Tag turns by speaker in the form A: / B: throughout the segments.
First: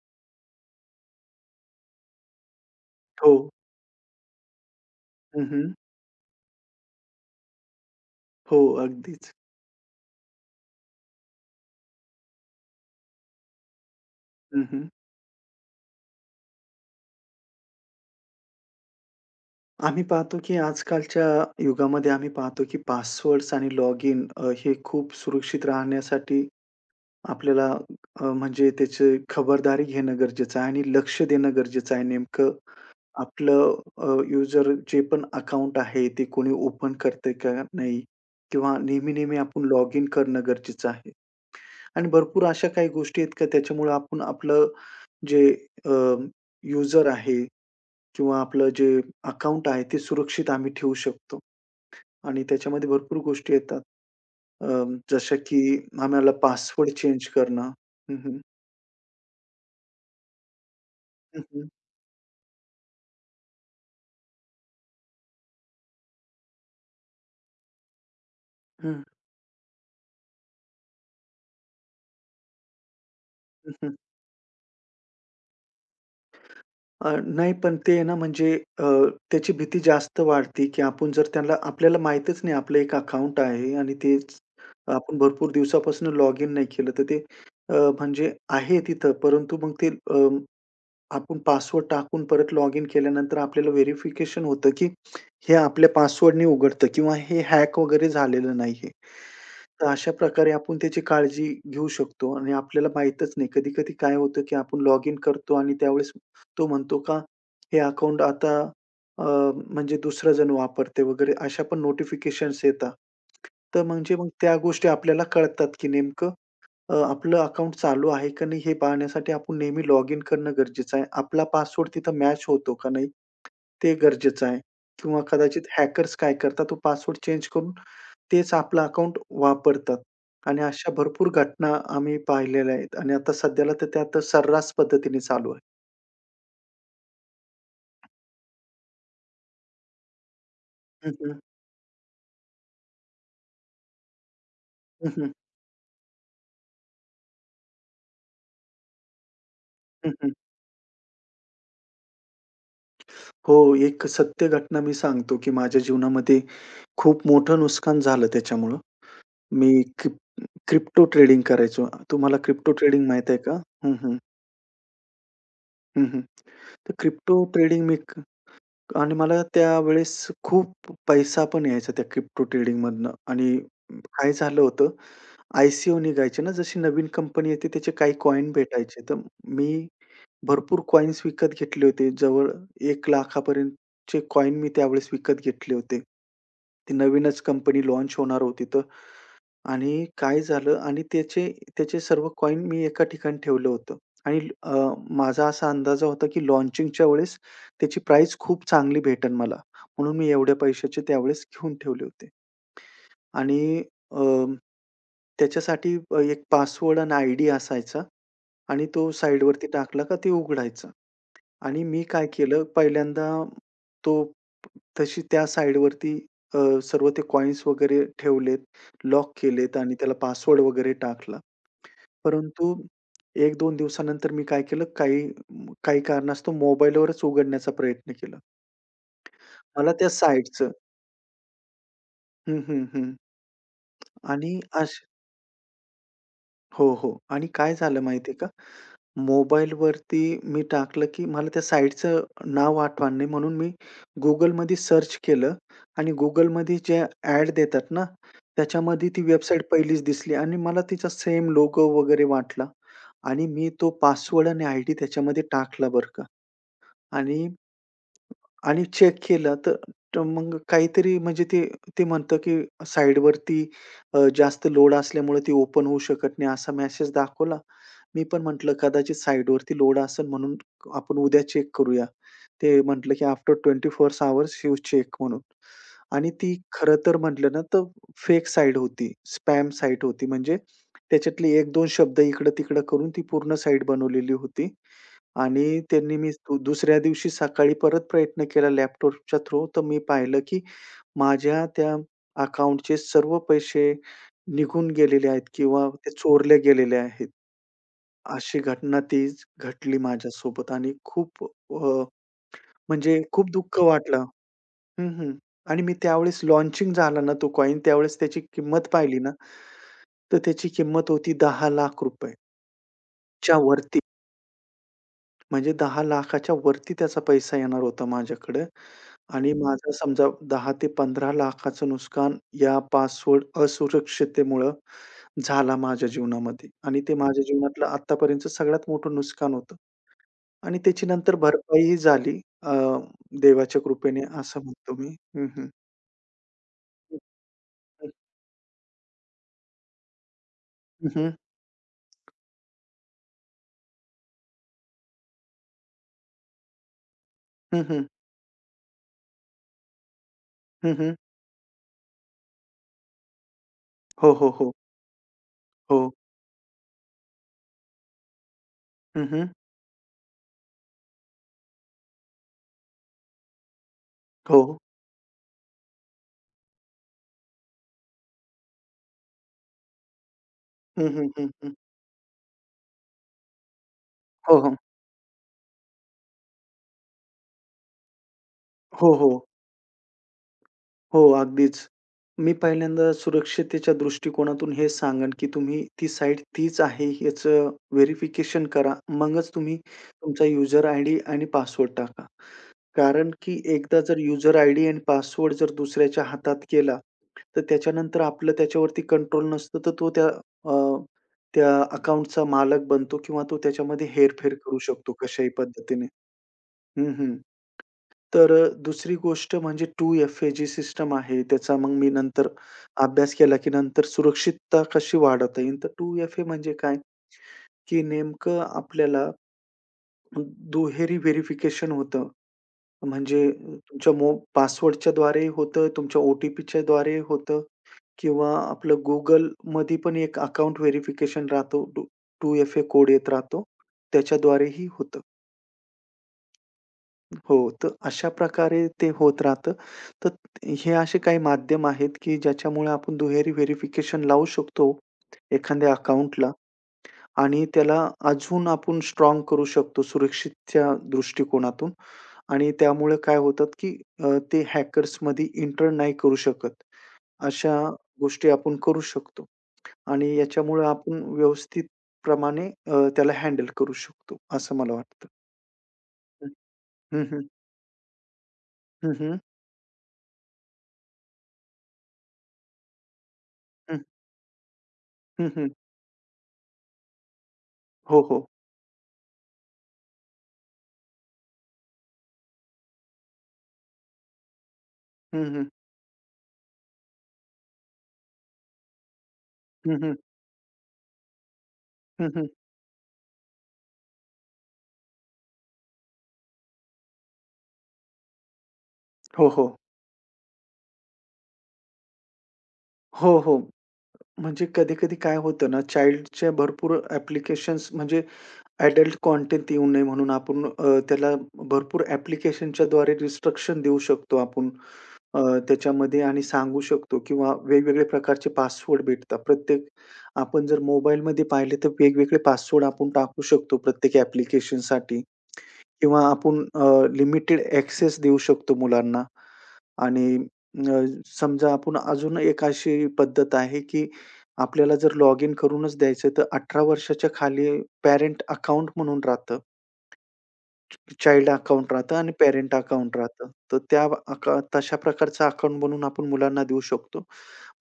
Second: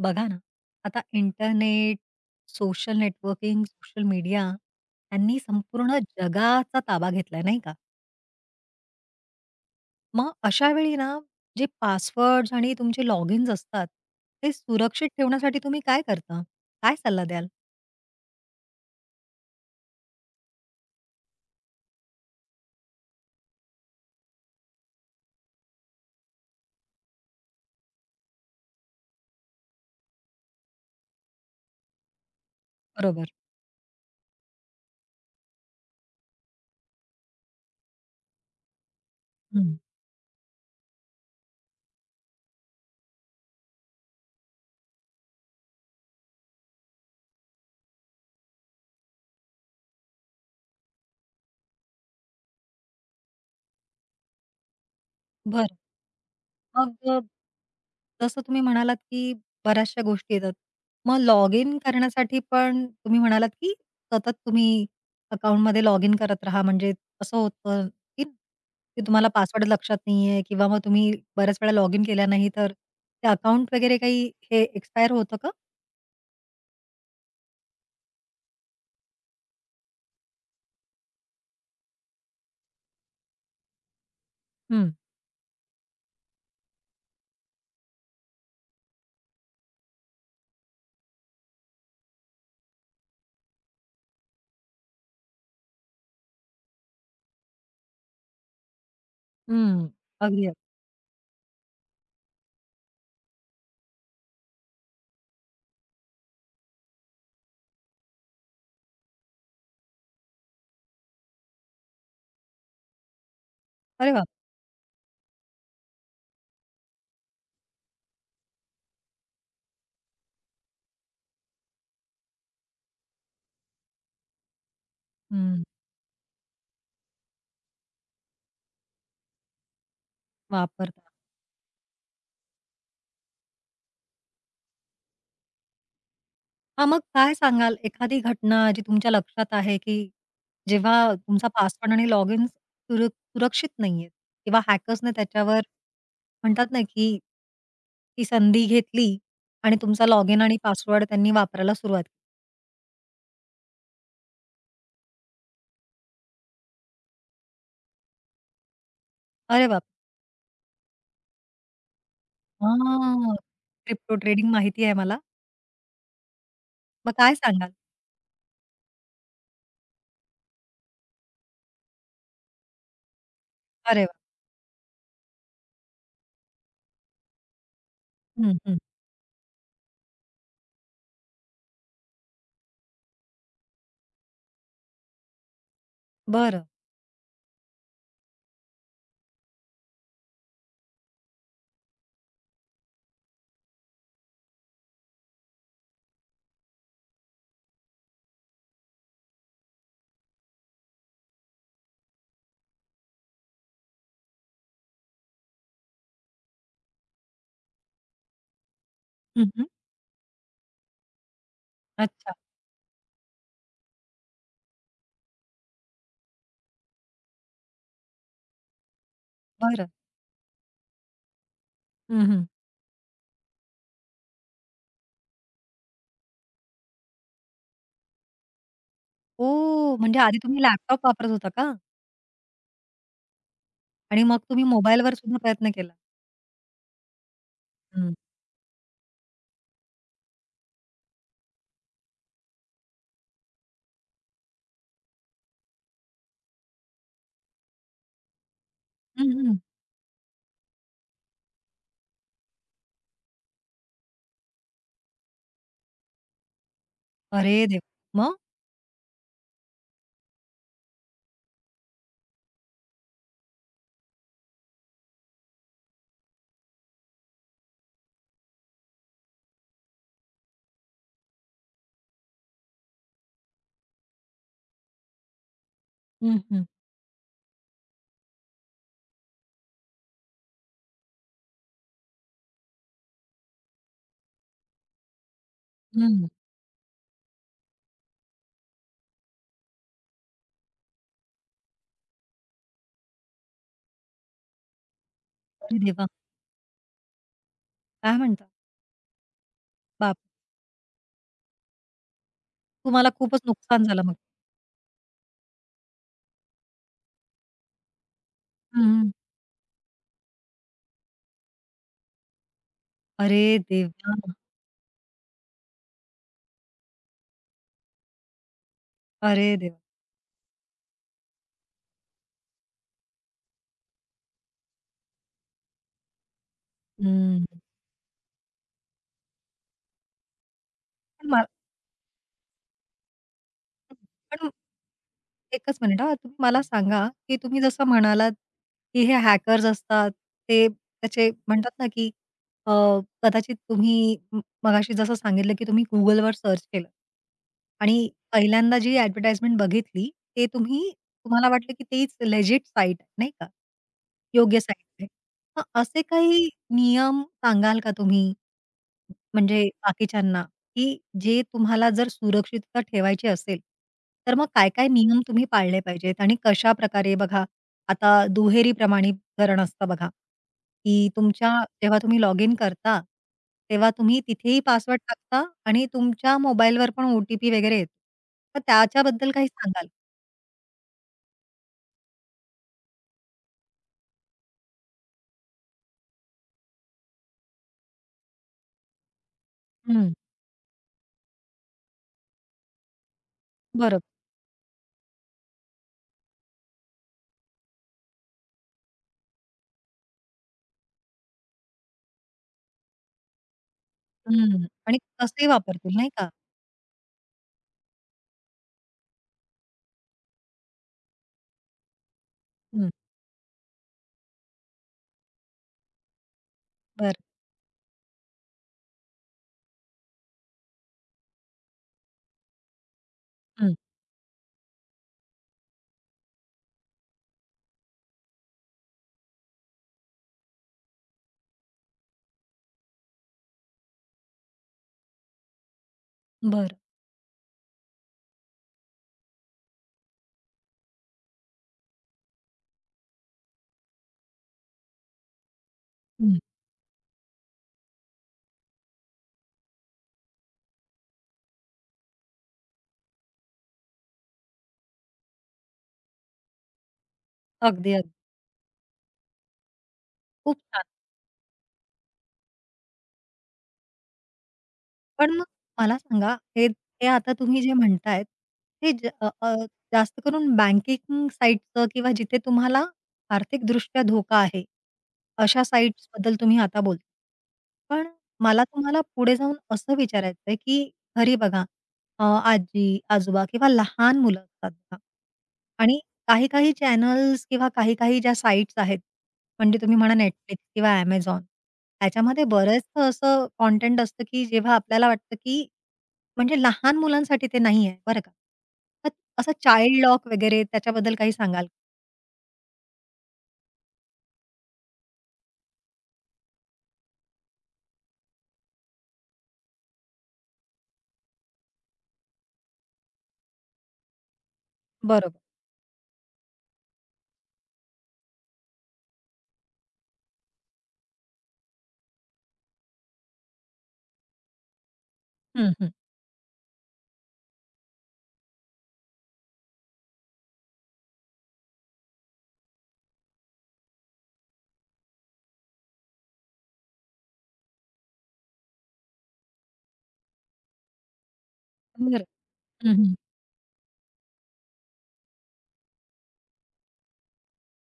A: बघा ना, आता इंटरनेट, सोशल
B: हो.
A: नेटवर्किंग, सोशल मीडिया यांनी
B: हं, हं.
A: संपूर्ण जगाचा ताबा घेतलाय, नाही का?
B: हो, अगदीच.
A: मग अशा वेळी ना, जे पासवर्ड्स आणि तुमचे लॉगिन्स असतात, ते
B: हं, हं.
A: सुरक्षित ठेवण्यासाठी तुम्ही काय करता? काय सल्ला द्याल?
B: आम्ही पाहतो, की आजकालच्या युगामध्ये आम्ही पाहतो, की पासवर्ड्स आणि लॉगिन हे खूप सुरक्षित राहण्यासाठी आपल्याला म्हणजे त्याची खबरदारी घेणं गरजेचं आहे आणि लक्ष देणं गरजेचं आहे. नेमकं
A: बरोबर.
B: आपलं यूजर जे पण अकाउंट आहे, ते कोणी ओपन करतंय का नाही? किंवा नेहमी-नेहमी आपण
A: हं.
B: लॉगिन करणं गरजेचं आहे. आणि भरपूर अशा काही गोष्टी आहेत, का त्याच्यामुळे आपण आपलं जे अ, यूजर आहे किंवा आपलं जे अकाउंट आहे ते सुरक्षित आम्ही ठेवू शकतो आणि त्याच्यामध्ये भरपूर गोष्टी येतात. जशा की
A: बरं.
B: आम्हाला पासवर्ड चेंज
A: मग
B: करणं. हं, हं.
A: जसं तुम्ही म्हणालात, की बऱ्याचशा गोष्टी येतात. मग
B: हं,
A: लॉग
B: हं.
A: इन करण्यासाठी पण तुम्ही म्हणालात, की सतत तुम्ही अकाउंटमध्ये लॉग इन करत राहा. म्हणजे असं होतं, की की तुम्हाला पासवर्ड लक्षात नाहीये किंवा मग तुम्ही बऱ्याच वेळा लॉग इन केला नाही, तर ते अकाउंट वगैरे काही हे एक्सपायर होतं का?
B: नाही पण ते आहे ना म्हणजे अ, त्याची भीती जास्त वाढते, की आपण जर त्याला आपल्याला माहीतच नाही आपलं एक अकाउंट आहे आणि तेच
A: हं,
B: आपण भरपूर दिवसापासून लॉगिन नाही केलं, तर ते म्हणजे आहे तिथं परंतु मग ते आपण पासवर्ड टाकून परत लॉगिन केल्यानंतर आपल्याला व्हेरिफिकेशन होतं, की हे आपल्या पासवर्डनी उघडतं किंवा हे हॅक वगैरे झालेलं नाहीये. तर
A: हं.
B: अशा
A: अगदी.
B: प्रकारे
A: अगदी.
B: आपण त्याची काळजी घेऊ शकतो आणि आपल्याला माहीतच नाही. कधी-कधी काय होतं, की आपण लॉगिन करतो आणि त्यावेळेस तो म्हणतो का हे अकाउंट आता अ, म्हणजे दुसरा जण वापरते वगैरे अशा पण नोटिफिकेशन्स येतात. तर
A: अरे
B: म्हणजे
A: वाह!
B: मग त्या गोष्टी आपल्याला कळतात, की नेमकं आपलं अकाउंट चालू आहे का नाही हे पाहण्यासाठी आपण नेहमी लॉग इन करणं गरजेचं आहे. आपला पासवर्ड तिथं मॅच होतो का नाही, ते गरजेचं आहे किंवा कदाचित
A: हं.
B: हॅकर्स काय करतात, तो पासवर्ड चेंज करून तेच आपलं अकाउंट वापरतात आणि अशा
A: वापरता.
B: भरपूर घटना आम्ही पाहिलेल्या आहेत आणि आता सध्याला तर त्या आता सर्रास पद्धतीने चालू आहे.
A: हां, मग काय सांगाल एखादी घटना जी तुमच्या लक्षात आहे, की
B: हं,
A: जेव्हा
B: हं.
A: तुमचा पासवर्ड आणि लॉगिन्स सुरक्षित नाहीये किंवा
B: हं,
A: हॅकर्सने
B: हं.
A: त्याच्यावर म्हणतात ना, की ती संधी घेतली आणि तुमचा
B: हं, हं.
A: लॉगिन आणि पासवर्ड त्यांनी वापरायला सुरुवात केली.
B: हो, एक सत्य घटना मी सांगतो, की माझ्या जीवनामध्ये खूप मोठं नुकसान झालं त्याच्यामुळं.
A: अरे
B: मी
A: बाप!
B: क्रिप्टो ट्रेडिंग करायचो. तुम्हाला क्रिप्टो ट्रेडिंग माहीत
A: हां,
B: आहे का? हं,
A: क्रिप्टो
B: हं.
A: ट्रेडिंग माहिती आहे मला.
B: हं, हं. तर
A: मग काय
B: क्रिप्टो
A: सांगाल?
B: ट्रेडिंग मी क आणि मला त्यावेळेस खूप पैसा पण यायचा त्या क्रिप्टो ट्रेडिंगमधनं आणि
A: अरे वाह!
B: काय झालं होतं, ICO निघायचे ना, जशी नवीन कंपनी येते त्याचे काही कॉइन
A: हं, हं.
B: भेटायचे. तर मी भरपूर कॉइन्स विकत घेतले होते. जवळ 1,00,000 पर्यंतचे कॉइन मी त्यावेळेस विकत घेतले होते.
A: बरं.
B: ती नवीनच कंपनी लॉन्च होणार होती तर आणि काय झालं आणि त्याचे त्याचे सर्व कॉइन मी एका ठिकाणी ठेवलं होतं आणि माझा असा अंदाजा होता, की लॉन्चिंगच्या वेळेस त्याची प्राईज खूप चांगली भेटेल मला. म्हणून मी एवढ्या पैशाचे त्यावेळेस घेऊन ठेवले होते. आणि अ, त्याच्यासाठी एक पासवर्ड आणि आयडी असायचा आणि तो
A: हं,
B: साइडवरती
A: हं.
B: टाकला का ते उघडायचं. आणि मी काय
A: अच्छा.
B: केलं पहिल्यांदा तो तशी त्या साइडवरती अ, सर्व ते कॉइन्स वगैरे ठेवलेत, लॉक केलेत
A: बरं.
B: आणि त्याला पासवर्ड वगैरे टाकला.
A: हं, हं.
B: परंतु 1-2 दिवसानंतर मी काय केलं, काही काही कारणास्तव मोबाईलवरच उघडण्याचा प्रयत्न केला. मला
A: ओह!
B: त्या
A: म्हणजे आधी तुम्ही
B: साइटचं
A: लॅपटॉप वापरत होता का?
B: हं, हं, हं.
A: आणि मग
B: आणि
A: तुम्ही मोबाईलवर सुद्धा प्रयत्न केला?
B: हो, हो. आणि काय झालं
A: हं.
B: माहिती का? मोबाईलवरती मी टाकलं, की मला त्या साइटचं नाव आठवण नाही म्हणून मी Googleमध्ये सर्च केलं आणि Googleमध्ये ज्या ॲड देतात ना, त्याच्यामध्ये ती
A: हं, हं.
B: वेबसाईट पहिलीच दिसली आणि मला तिचा सेम लोगो वगैरे वाटला आणि मी तो पासवर्ड आणि आयडी त्याच्यामध्ये टाकला बरं का आणि
A: अरे देवा! मग?
B: आणि चेक केलं तर तर मग काहीतरी म्हणजे ते ते म्हणतं, की साइटवरती जास्त लोड असल्यामुळे ती ओपन होऊ शकत नाही असा मेसेज दाखवला. मी पण म्हटलं कदाचित साइटवरती लोड असेल म्हणून आपण उद्या चेक करूया. ते म्हटलं, की आफ्टर 24 आवर्स यू चेक म्हणून. आणि
A: हं,
B: ती
A: हं.
B: खरं तर म्हटलं ना तर फेक साइट होती, स्पॅम साइट होती. म्हणजे त्याच्यातले 1-2 शब्द इकडं-तिकडं करून ती पूर्ण साइट बनवलेली होती. आणि त्यांनी
A: हं.
B: मी दुसऱ्या दिवशी सकाळी परत प्रयत्न केला लॅपटॉपच्या थ्रू, तर मी पाहिलं की माझ्या त्या अकाउंटचे सर्व पैसे निघून गेलेले आहेत
A: अरे
B: किंवा
A: देवा!
B: ते चोरले गेलेले आहेत.
A: काय म्हणता?
B: अशी घटना ती घडली
A: बाप
B: माझ्यासोबत आणि खूप
A: तुम्हाला
B: म्हणजे
A: खूपच
B: खूप दुःख
A: नुकसान झालं मग.
B: वाटलं. हं, हं. आणि मी त्यावेळेस लॉन्चिंग झाला ना तो कॉइन त्यावेळेस त्याची
A: हं,
B: किंमत
A: हं.
B: पाहिली ना, तर त्याची किंमत होती ₹10,00,000
A: अरे
B: च्या वरती.
A: देवा!
B: म्हणजे 10,00,000च्या वरती त्याचा पैसा येणार होता माझ्याकडं आणि
A: अरे देवा!
B: माझं समजा 10 ते 15,00,000चं नुकसान या पासवर्ड असुरक्षिततेमुळं झाला माझ्या जीवनामध्ये आणि ते माझ्या
A: हं.
B: जीवनातलं आत्तापर्यंतचं सगळ्यात मोठं नुकसान होतं आणि त्याची
A: पण
B: नंतर
A: मला
B: भरपाईही झाली देवाच्या कृपेने
A: पण
B: असं म्हणतो मी. हं, हं.
A: एकच मिनिट हां. तुम्ही मला सांगा, की तुम्ही जसं म्हणालात, की हे हॅकर्स असतात, ते
B: हं, हं.
A: त्याचे म्हणतात ना, की अ, कदाचित तुम्ही मगाशी जसं सांगितलं, की तुम्ही Googleवर सर्च केलं
B: हं, हं.
A: आणि पहिल्यांदा जी ॲडव्हर्टाइजमेंट बघितली, ते तुम्ही
B: हं, हं.
A: तुम्हाला वाटलं, की तीच लेजिट साईट नाही का?
B: हो, हो,
A: योग्य
B: हो.
A: साईट आहे. मग असे
B: हो.
A: काही नियम सांगाल का तुम्ही,
B: हं, हं.
A: म्हणजे बाकीच्यांना, की जे तुम्हाला जर सुरक्षितता ठेवायची असेल, तर मग
B: हो.
A: काय-काय नियम तुम्ही पाळले पाहिजेत आणि कशाप्रकारे बघा, आता दुहेरी प्रमाणीकरण असतं बघा,
B: हं,
A: की
B: हं, हं,
A: तुमच्या
B: हं.
A: जेव्हा तुम्ही लॉगिन करता, तेव्हा तुम्ही
B: हो,
A: तिथेही
B: हो.
A: पासवर्ड टाकता आणि तुमच्या मोबाईलवर पण ओ-टी-पी वगैरे येतो. तर
B: हो,
A: त्याच्याबद्दल
B: हो.
A: काही सांगाल?
B: हो, अगदीच. मी पहिल्यांदा सुरक्षतेच्या दृष्टिकोनातून हे सांगेन, की तुम्ही ती साईट तीच आहे याचं व्हेरिफिकेशन करा. मगच तुम्ही
A: हं,
B: तुमचा यूजर आयडी आणि पासवर्ड टाका. कारण की एकदा
A: बरोबर.
B: जर यूजर आयडी आणि पासवर्ड जर दुसऱ्याच्या हातात गेला, तर त्याच्यानंतर आपलं त्याच्यावरती कंट्रोल नसतं, तर तो त्या अ, त्या अकाउंटचा मालक बनतो किंवा तो त्याच्यामध्ये हेरफेर
A: हं.
B: करू
A: आणि
B: शकतो
A: कसेही
B: कशाही
A: वापरतील
B: पद्धतीने.
A: नाही का?
B: हं, हं. तर दुसरी गोष्ट म्हणजे 2FA जी सिस्टम आहे, त्याचा मग मी नंतर
A: हं,
B: अभ्यास केला, की नंतर सुरक्षितता कशी वाढवता येईल. तर 2FA म्हणजे काय,
A: बरं.
B: की नेमकं आपल्याला दुहेरी व्हेरिफिकेशन होतं. म्हणजे
A: हं,
B: तुमच्या पासवर्डच्याद्वारेही होतं, तुमच्या ओ-टी-पीच्याद्वारेही होतं किंवा आपलं Googleमध्ये पण एक अकाउंट व्हेरिफिकेशन राहतो. 2 2FA कोड येत राहतो. त्याच्याद्वारेही होतं.
A: बरं.
B: हो, तर अशा प्रकारे ते होत राहतं. तर हे असे काही माध्यम आहेत, की ज्याच्यामुळे आपण दुहेरी व्हेरिफिकेशन लावू शकतो एखाद्या
A: हं.
B: अकाउंटला आणि त्याला अजून आपण स्ट्रॉंग करू शकतो सुरक्षितच्या दृष्टिकोनातून आणि त्यामुळे काय होतात, की ते हॅकर्समध्ये एंटर नाही करू शकत. अशा
A: अगदी, अगदी.
B: गोष्टी आपण करू शकतो आणि
A: खूप छान.
B: याच्यामुळे आपण व्यवस्थित प्रमाणे त्याला हँडल करू शकतो, असं मला वाटतं.
A: पण मग मला सांगा, हे हे
B: हं,
A: आता
B: हं.
A: तुम्ही जे म्हणतायत, ते
B: हं, हं.
A: जास्त करून बँकिंग साइटचं किंवा जिथे तुम्हाला
B: हं,
A: आर्थिकदृष्ट्या धोका आहे,
B: हं,
A: अशा
B: हं.
A: साइट्सबद्दल तुम्ही आता बोलता. पण
B: हो, हो.
A: मला तुम्हाला पुढे जाऊन असं विचारायचं आहे, की घरी बघा आजी-आजोबा किंवा लहान मुलं असतात बघा
B: हं, हं.
A: आणि काही-काही चॅनल्स किंवा काही-काही ज्या साइट्स आहेत म्हणजे
B: हं,
A: तुम्ही
B: हं.
A: म्हणा Netflix किंवा Amazon.
B: हं,
A: त्याच्यामध्ये
B: हं.
A: बरंचसं असं कंटेंट असतं, की जेव्हा आपल्याला वाटतं, की म्हणजे लहान मुलांसाठी ते नाही आहे, बरं का. मग
B: हो,
A: असं
B: हो.
A: चाइल्ड लॉक वगैरे त्याच्याबद्दल काही सांगाल?
B: हो, हो. म्हणजे कधी-कधी काय होतं ना, चाइल्डचे भरपूर ॲप्लिकेशन्स म्हणजे अडल्ट कंटेंट येऊ नये म्हणून आपण त्याला भरपूर ॲप्लिकेशनच्याद्वारे रिस्ट्रिक्शन देऊ शकतो आपण
A: बरोबर.
B: अ, त्याच्यामध्ये आणि सांगू शकतो किंवा वेगवेगळे प्रकारचे पासवर्ड भेटतात. प्रत्येक आपण जर मोबाईलमध्ये पाहिले तर वेगवेगळे पासवर्ड आपण टाकू शकतो प्रत्येक ॲप्लिकेशनसाठी
A: हं, हं.
B: किंवा आपण लिमिटेड ॲक्सेस देऊ शकतो मुलांना. आणि अ, समजा आपण अजून एक अशी पद्धत आहे, की आपल्याला जर लॉगिन करूनच द्यायचं, तर 18 वर्षाच्या खाली पॅरेंट अकाउंट म्हणून राहतं. चाइल्ड अकाउंट राहतं
A: बरं.
B: आणि पेरेंट
A: हं, हं.
B: अकाउंट राहतं. तर त्या तशा प्रकारचं अकाउंट बनवून आपण मुलांना देऊ शकतो.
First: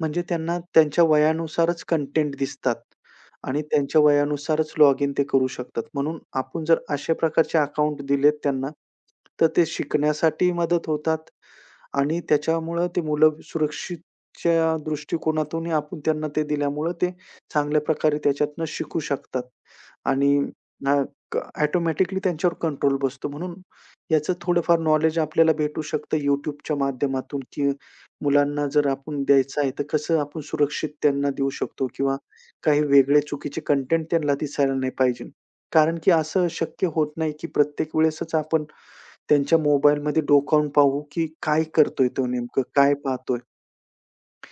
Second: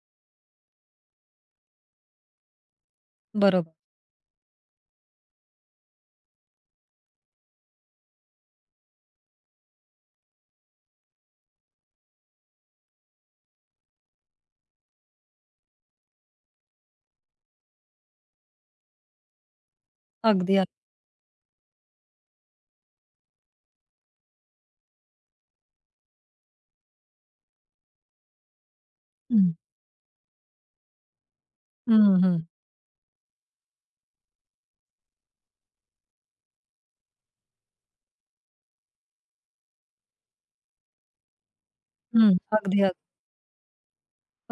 B: म्हणजे त्यांना त्यांच्या वयानुसारच कंटेंट दिसतात आणि
A: बरोबर.
B: त्यांच्या वयानुसारच लॉग इन ते करू शकतात. म्हणून आपण जर अशा प्रकारचे अकाउंट दिलेत त्यांना, तर ते शिकण्यासाठी मदत होतात आणि त्याच्यामुळं ते मुलं सुरक्षितच्या दृष्टिकोनातूनही आपण त्यांना ते दिल्यामुळं ते चांगल्या प्रकारे त्याच्यातनं शिकू शकतात आणि
A: अगदी, अगदी.
B: ऑटोमॅटिकली त्यांच्यावर कंट्रोल बसतो. म्हणून याचं थोडंफार नॉलेज आपल्याला भेटू शकतं YouTubeच्या माध्यमातून, की मुलांना जर आपण
A: हं.
B: द्यायचं आहे, तर कसं आपण सुरक्षित त्यांना देऊ शकतो किंवा
A: हं, हं.
B: काही वेगळे चुकीचे कंटेंट त्यांना दिसायला नाही पाहिजे. कारण की असं शक्य होत नाही, की प्रत्येक वेळेसच आपण त्यांच्या मोबाईलमध्ये डोकावून पाहू, की काय करतोय तो
A: हं.
B: नेमकं?
A: अगदी, अगदी.
B: काय पाहतोय?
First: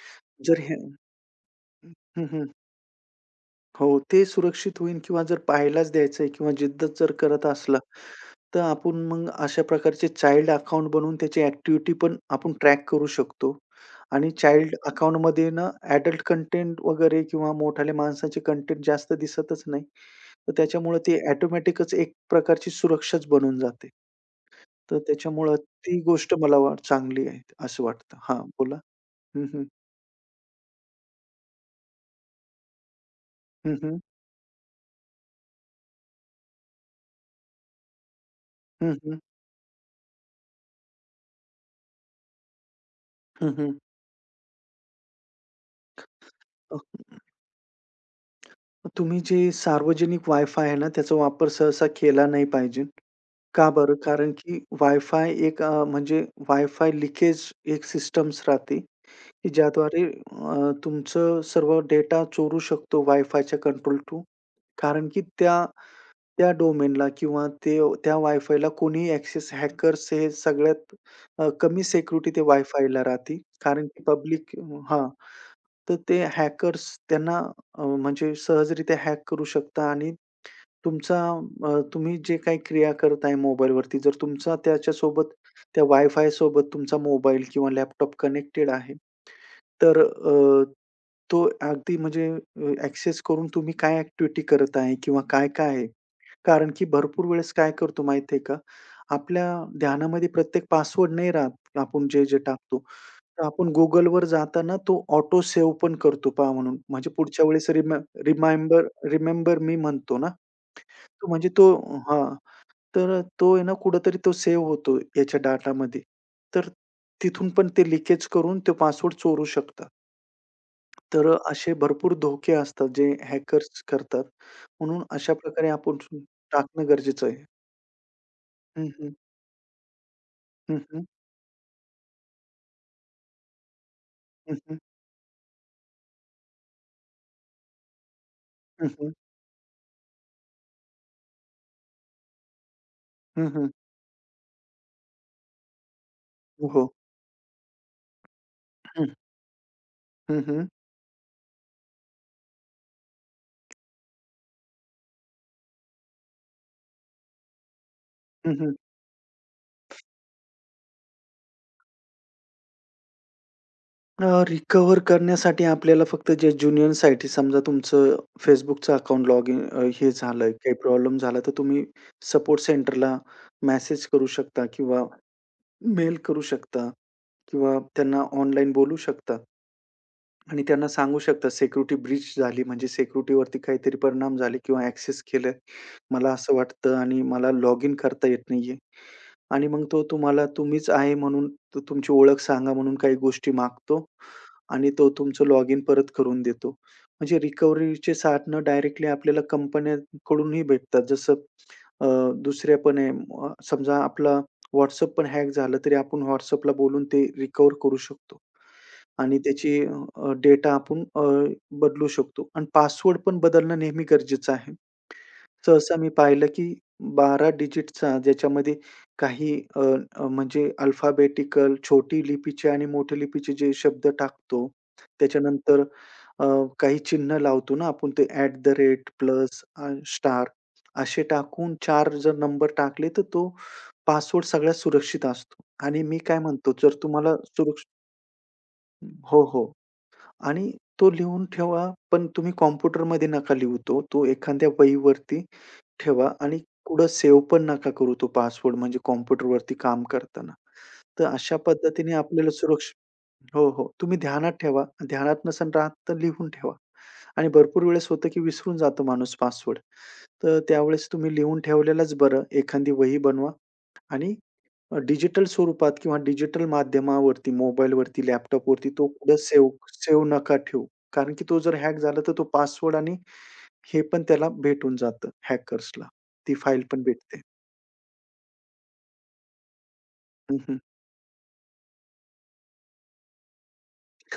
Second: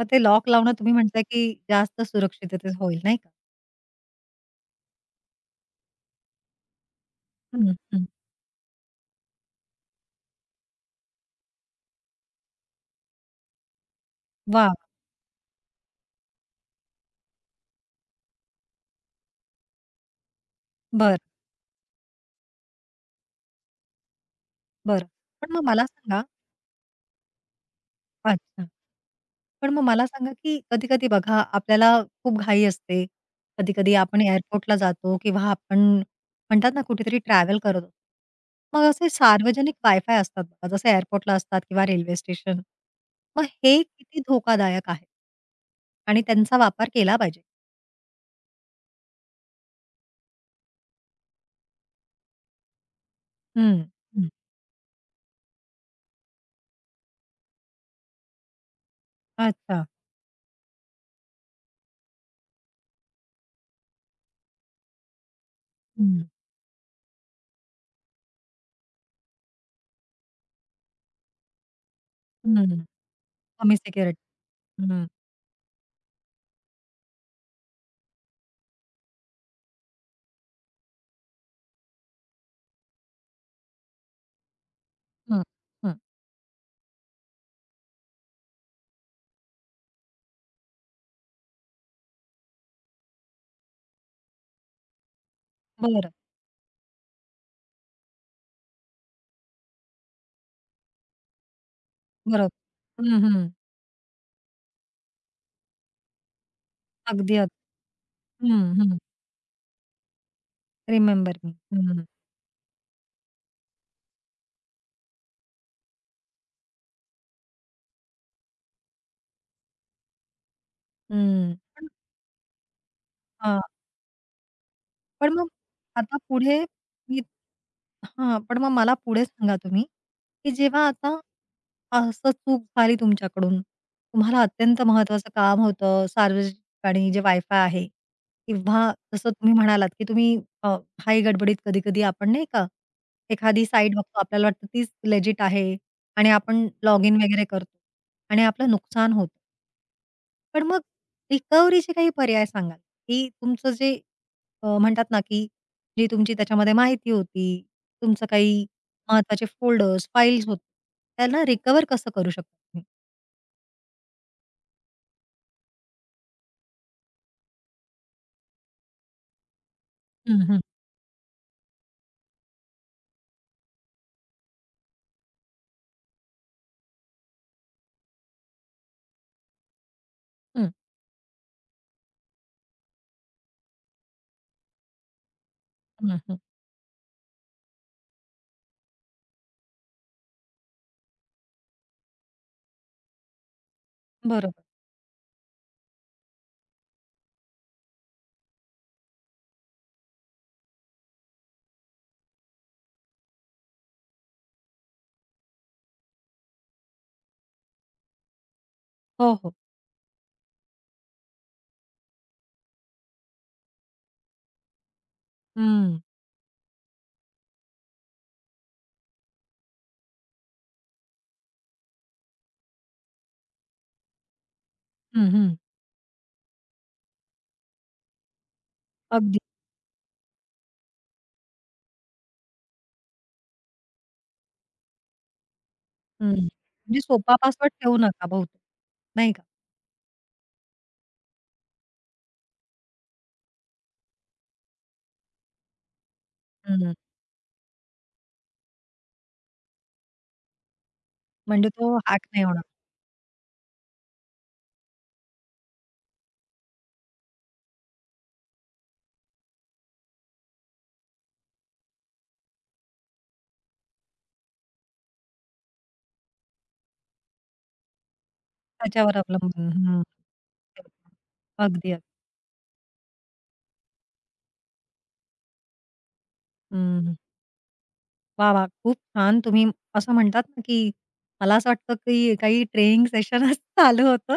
A: मग ते लॉक
B: जर
A: लावणं
B: हे
A: तुम्ही म्हणताय, की जास्त
B: हं, हं.
A: सुरक्षिततेत होईल, नाही का?
B: हो, ते सुरक्षित होईल किंवा जर पाहायलाच द्यायचंय किंवा जिद्द जर करत
A: हं,
B: असला,
A: हं.
B: तर आपण मग अशा प्रकारचे चाइल्ड अकाउंट बनवून त्याची ॲक्टिव्हिटी पण आपण ट्रॅक करू शकतो. आणि
A: वाह! वाह!
B: चाइल्ड अकाउंटमध्ये ना अडल्ट कंटेंट वगैरे किंवा मोठाल्या माणसाचे कंटेंट जास्त दिसतच नाही. तर त्याच्यामुळे ते
A: बरं,
B: ऑटोमॅटिकच एक प्रकारची सुरक्षाच बनून जाते. तर
A: बरं. पण
B: त्याच्यामुळं
A: मग मला
B: ती
A: सांगा
B: गोष्ट मला वा चांगली आहे असं वाटतं. हां,
A: अच्छा.
B: बोला. हं, हं.
A: पण मग मला सांगा, की कधी-कधी बघा आपल्याला खूप घाई असते.
B: हं,
A: कधी-कधी
B: हं.
A: आपण एअरपोर्टला जातो किंवा आपण म्हणतात ना कुठेतरी ट्रॅव्हल करत असतो. मग
B: हं,
A: असे
B: हं.
A: सार्वजनिक वाय-फाय असतात बघा, जसे एअरपोर्टला असतात किंवा रेल्वे स्टेशन. मग
B: हं,
A: हे किती धोकादायक आहे? आणि त्यांचा वापर केला पाहिजे.
B: तुम्ही जे सार्वजनिक वाय-फाय आहे ना, त्याचा वापर सहसा केला नाही पाहिजे. का
A: हं,
B: बरं?
A: हं.
B: कारण की एक म्हणजे वाय-फाय लिकेज एक सिस्टम्स राहते, की
A: अच्छा.
B: ज्याद्वारे तुमचं सर्व डेटा चोरू शकतो वाय-फायच्या कंट्रोल टू कारण की त्या
A: हं,
B: त्या डोमेनला किंवा ते त्या वायफायला कोणीही ॲक्सेस हॅकर्स हे सगळ्यात कमी सिक्युरिटी ते
A: हं.
B: वायफायला राहते.
A: कमी
B: कारण की
A: सिक्युरिटी.
B: पब्लिक
A: हं,
B: हां. तर ते हॅकर्स त्यांना म्हणजे सहजरित्या हॅक करू शकता आणि तुमचा तुम्ही जे काही क्रिया करताय मोबाईलवरती जर तुमचा त्याच्यासोबत
A: हं,
B: त्या
A: हं.
B: वायफायसोबत तुमचा मोबाईल किंवा लॅपटॉप कनेक्टेड आहे. तर तो अगदी म्हणजे करून तुम्ही काय ॲक्टिव्हिटी करत आहे किंवा काय-काय आहे
A: बरं,
B: कारण की भरपूर वेळेस काय करतो माहिती आहे का, आपल्या ध्यानामध्ये प्रत्येक पासवर्ड नाही राहत, आपण जे-जे
A: बरोबर.
B: टाकतो.
A: हं,
B: तर
A: हं.
B: आपण Googleवर जाताना तो ऑटो सेव्ह पण करतो पहा म्हणून. म्हणजे
A: अगदी,
B: पुढच्या
A: अगदी.
B: वेळेस
A: हं,
B: रिमाइंबर
A: हं.
B: रिमेंबर मी म्हणतो ना, तो
A: रिमेंबर
B: म्हणजे
A: मी.
B: तो
A: हं,
B: हां, तर तो आहे ना कुठेतरी तो सेव्ह होतो याच्या डाटामध्ये. तर तिथून पण ते लीकेज करून तो पासवर्ड चोरू शकतात. तर
A: हं.
B: असे
A: पण
B: भरपूर धोके असतात जे
A: हा.
B: हॅकर्स करतात. म्हणून अशा
A: पण मग
B: प्रकारे आपण
A: आता पुढे
B: टाकणं
A: मी
B: गरजेचं आहे.
A: हां, पण मग
B: हं,
A: मला
B: हं.
A: पुढे सांगा तुम्ही, की
B: हं,
A: जेव्हा
B: हं.
A: आता असं चूक झाली तुमच्याकडून, तुम्हाला
B: हं, हं.
A: अत्यंत महत्त्वाचं काम होतं, सार्वजनिक ठिकाणी जे वायफाय आहे
B: हं,
A: किंवा
B: हं.
A: जसं तुम्ही म्हणालात, की तुम्ही अ, घाई गडबडीत कधी-कधी आपण नाही का,
B: हं,
A: एखादी
B: हं.
A: साईट बघतो आपल्याला वाटतं तीच लेजिट आहे आणि आपण
B: हो, हो.
A: लॉग इन वगैरे करतो आणि आपलं
B: हं.
A: नुकसान होतं.
B: हं,
A: पण
B: हं.
A: मग रिकव्हरीचे काही पर्याय सांगाल, की तुमचं जे म्हणतात ना, की जी तुमची त्याच्यामध्ये माहिती होती, तुमचं
B: हं,
A: काही
B: हं.
A: महत्त्वाचे फोल्डर्स, फाईल्स होते, त्यांना रिकव्हर कसं करू शकता तुम्ही?
B: रिकव्हर करण्यासाठी आपल्याला फक्त जे जुनियरसाठी समजा तुमचं Facebookचं अकाउंट लॉग इन हे
A: हं,
B: झालं,
A: हं.
B: काही प्रॉब्लेम झाला, तर तुम्ही सपोर्ट सेंटरला मेसेज करू शकता किंवा मेल करू शकता किंवा त्यांना ऑनलाईन बोलू शकता. आणि
A: हं,
B: त्यांना सांगू शकता सिक्युरिटी ब्रीच झाली म्हणजे सिक्युरिटीवरती काहीतरी परिणाम झाले किंवा ॲक्सेस केलं.
A: हं,
B: मला
A: हं.
B: असं वाटतं आणि मला लॉग इन करता येत नाहीये. आणि मग तो तुम्हाला तुम्हीच आहे म्हणून तो तुमची ओळख सांगा म्हणून काही गोष्टी मागतो
A: बरोबर.
B: आणि तो तुमचं लॉग इन परत करून देतो. म्हणजे रिकव्हरीचे साधनं डायरेक्टली आपल्याला कंपन्यांकडूनही भेटतात. जसं अ, दुसऱ्या पण आहे समजा आपला WhatsApp पण हॅक झालं तरी आपण WhatsAppला बोलून ते रिकव्हर करू शकतो.
A: हो,
B: आणि
A: हो.
B: त्याची डेटा आपण बदलू शकतो आणि पासवर्ड पण बदलणं नेहमी गरजेचं आहे. सहसा
A: हं,
B: मी पाहिलं की 12 डिजिटचा ज्याच्यामध्ये काही अ, अ, म्हणजे अल्फाबेटिकल छोटी लिपीचे आणि मोठ्या लिपीचे जे शब्द टाकतो,
A: हं, हं.
B: त्याच्यानंतर अ, काही चिन्ह लावतो ना आपण ते ॲट द रेट,
A: अगदी.
B: प्लस स्टार असे टाकून 4 जर नंबर टाकले, तर तो पासवर्ड सगळ्यात सुरक्षित असतो आणि मी
A: हं.
B: काय म्हणतो जर
A: म्हणजे सोपा
B: तुम्हाला
A: पासवर्ड ठेवू नका बहुतेक, नाही
B: हो,
A: का?
B: हो. आणि तो लिहून ठेवा, पण तुम्ही कॉम्प्युटरमध्ये नका लिहू तो. तो एखाद्या वहीवरती ठेवा आणि
A: हं.
B: कुठं सेव्ह पण नका करू तो पासवर्ड म्हणजे कॉम्प्युटरवरती काम करताना. तर अशा
A: म्हणजे तो
B: पद्धतीने
A: हॅक नाही
B: आपल्याला
A: होणार.
B: हो, हो. तुम्ही ध्यानात ठेवा. ध्यानात नसेल राहत तर लिहून ठेवा. आणि भरपूर वेळेस होतं की विसरून जातो माणूस पासवर्ड. तर त्यावेळेस तुम्ही लिहून ठेवलेलाच बरं. एखादी वही बनवा आणि डिजिटल स्वरूपात किंवा डिजिटल माध्यमावरती, मोबाईलवरती, लॅपटॉपवरती तो
A: त्याच्यावर
B: कुठे
A: अवलंबून. हं,
B: सेव्ह
A: हं.
B: सेव्ह नका ठेवू. कारण की तो जर
A: अगदी,
B: हॅक
A: अगदी.
B: झाला, तर तो पासवर्ड आणि हे पण त्याला भेटून जातं हॅकर्सला. ती फाईल पण
A: हं.
B: भेटते.
A: वाह! वाह! खूप छान तुम्ही असं म्हणतात
B: हं,
A: ना, की
B: हं.
A: मला असं वाटतं, की काही ट्रेनिंग सेशनच चालू होतं.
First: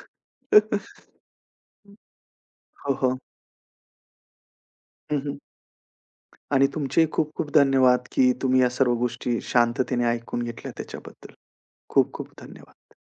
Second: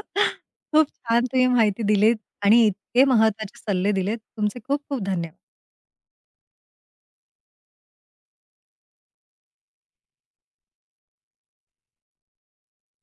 A: खूप छान तुम्ही माहिती दिलीत आणि
B: हो,
A: इतके
B: हो.
A: महत्त्वाचे सल्ले दिलेत. तुमचे खूप खूप
B: हं, हं.
A: धन्यवाद.
B: आणि तुमचेही खूप खूप धन्यवाद, की तुम्ही या सर्व गोष्टी शांततेने ऐकून घेतल्या त्याच्याबद्दल. खूप खूप धन्यवाद.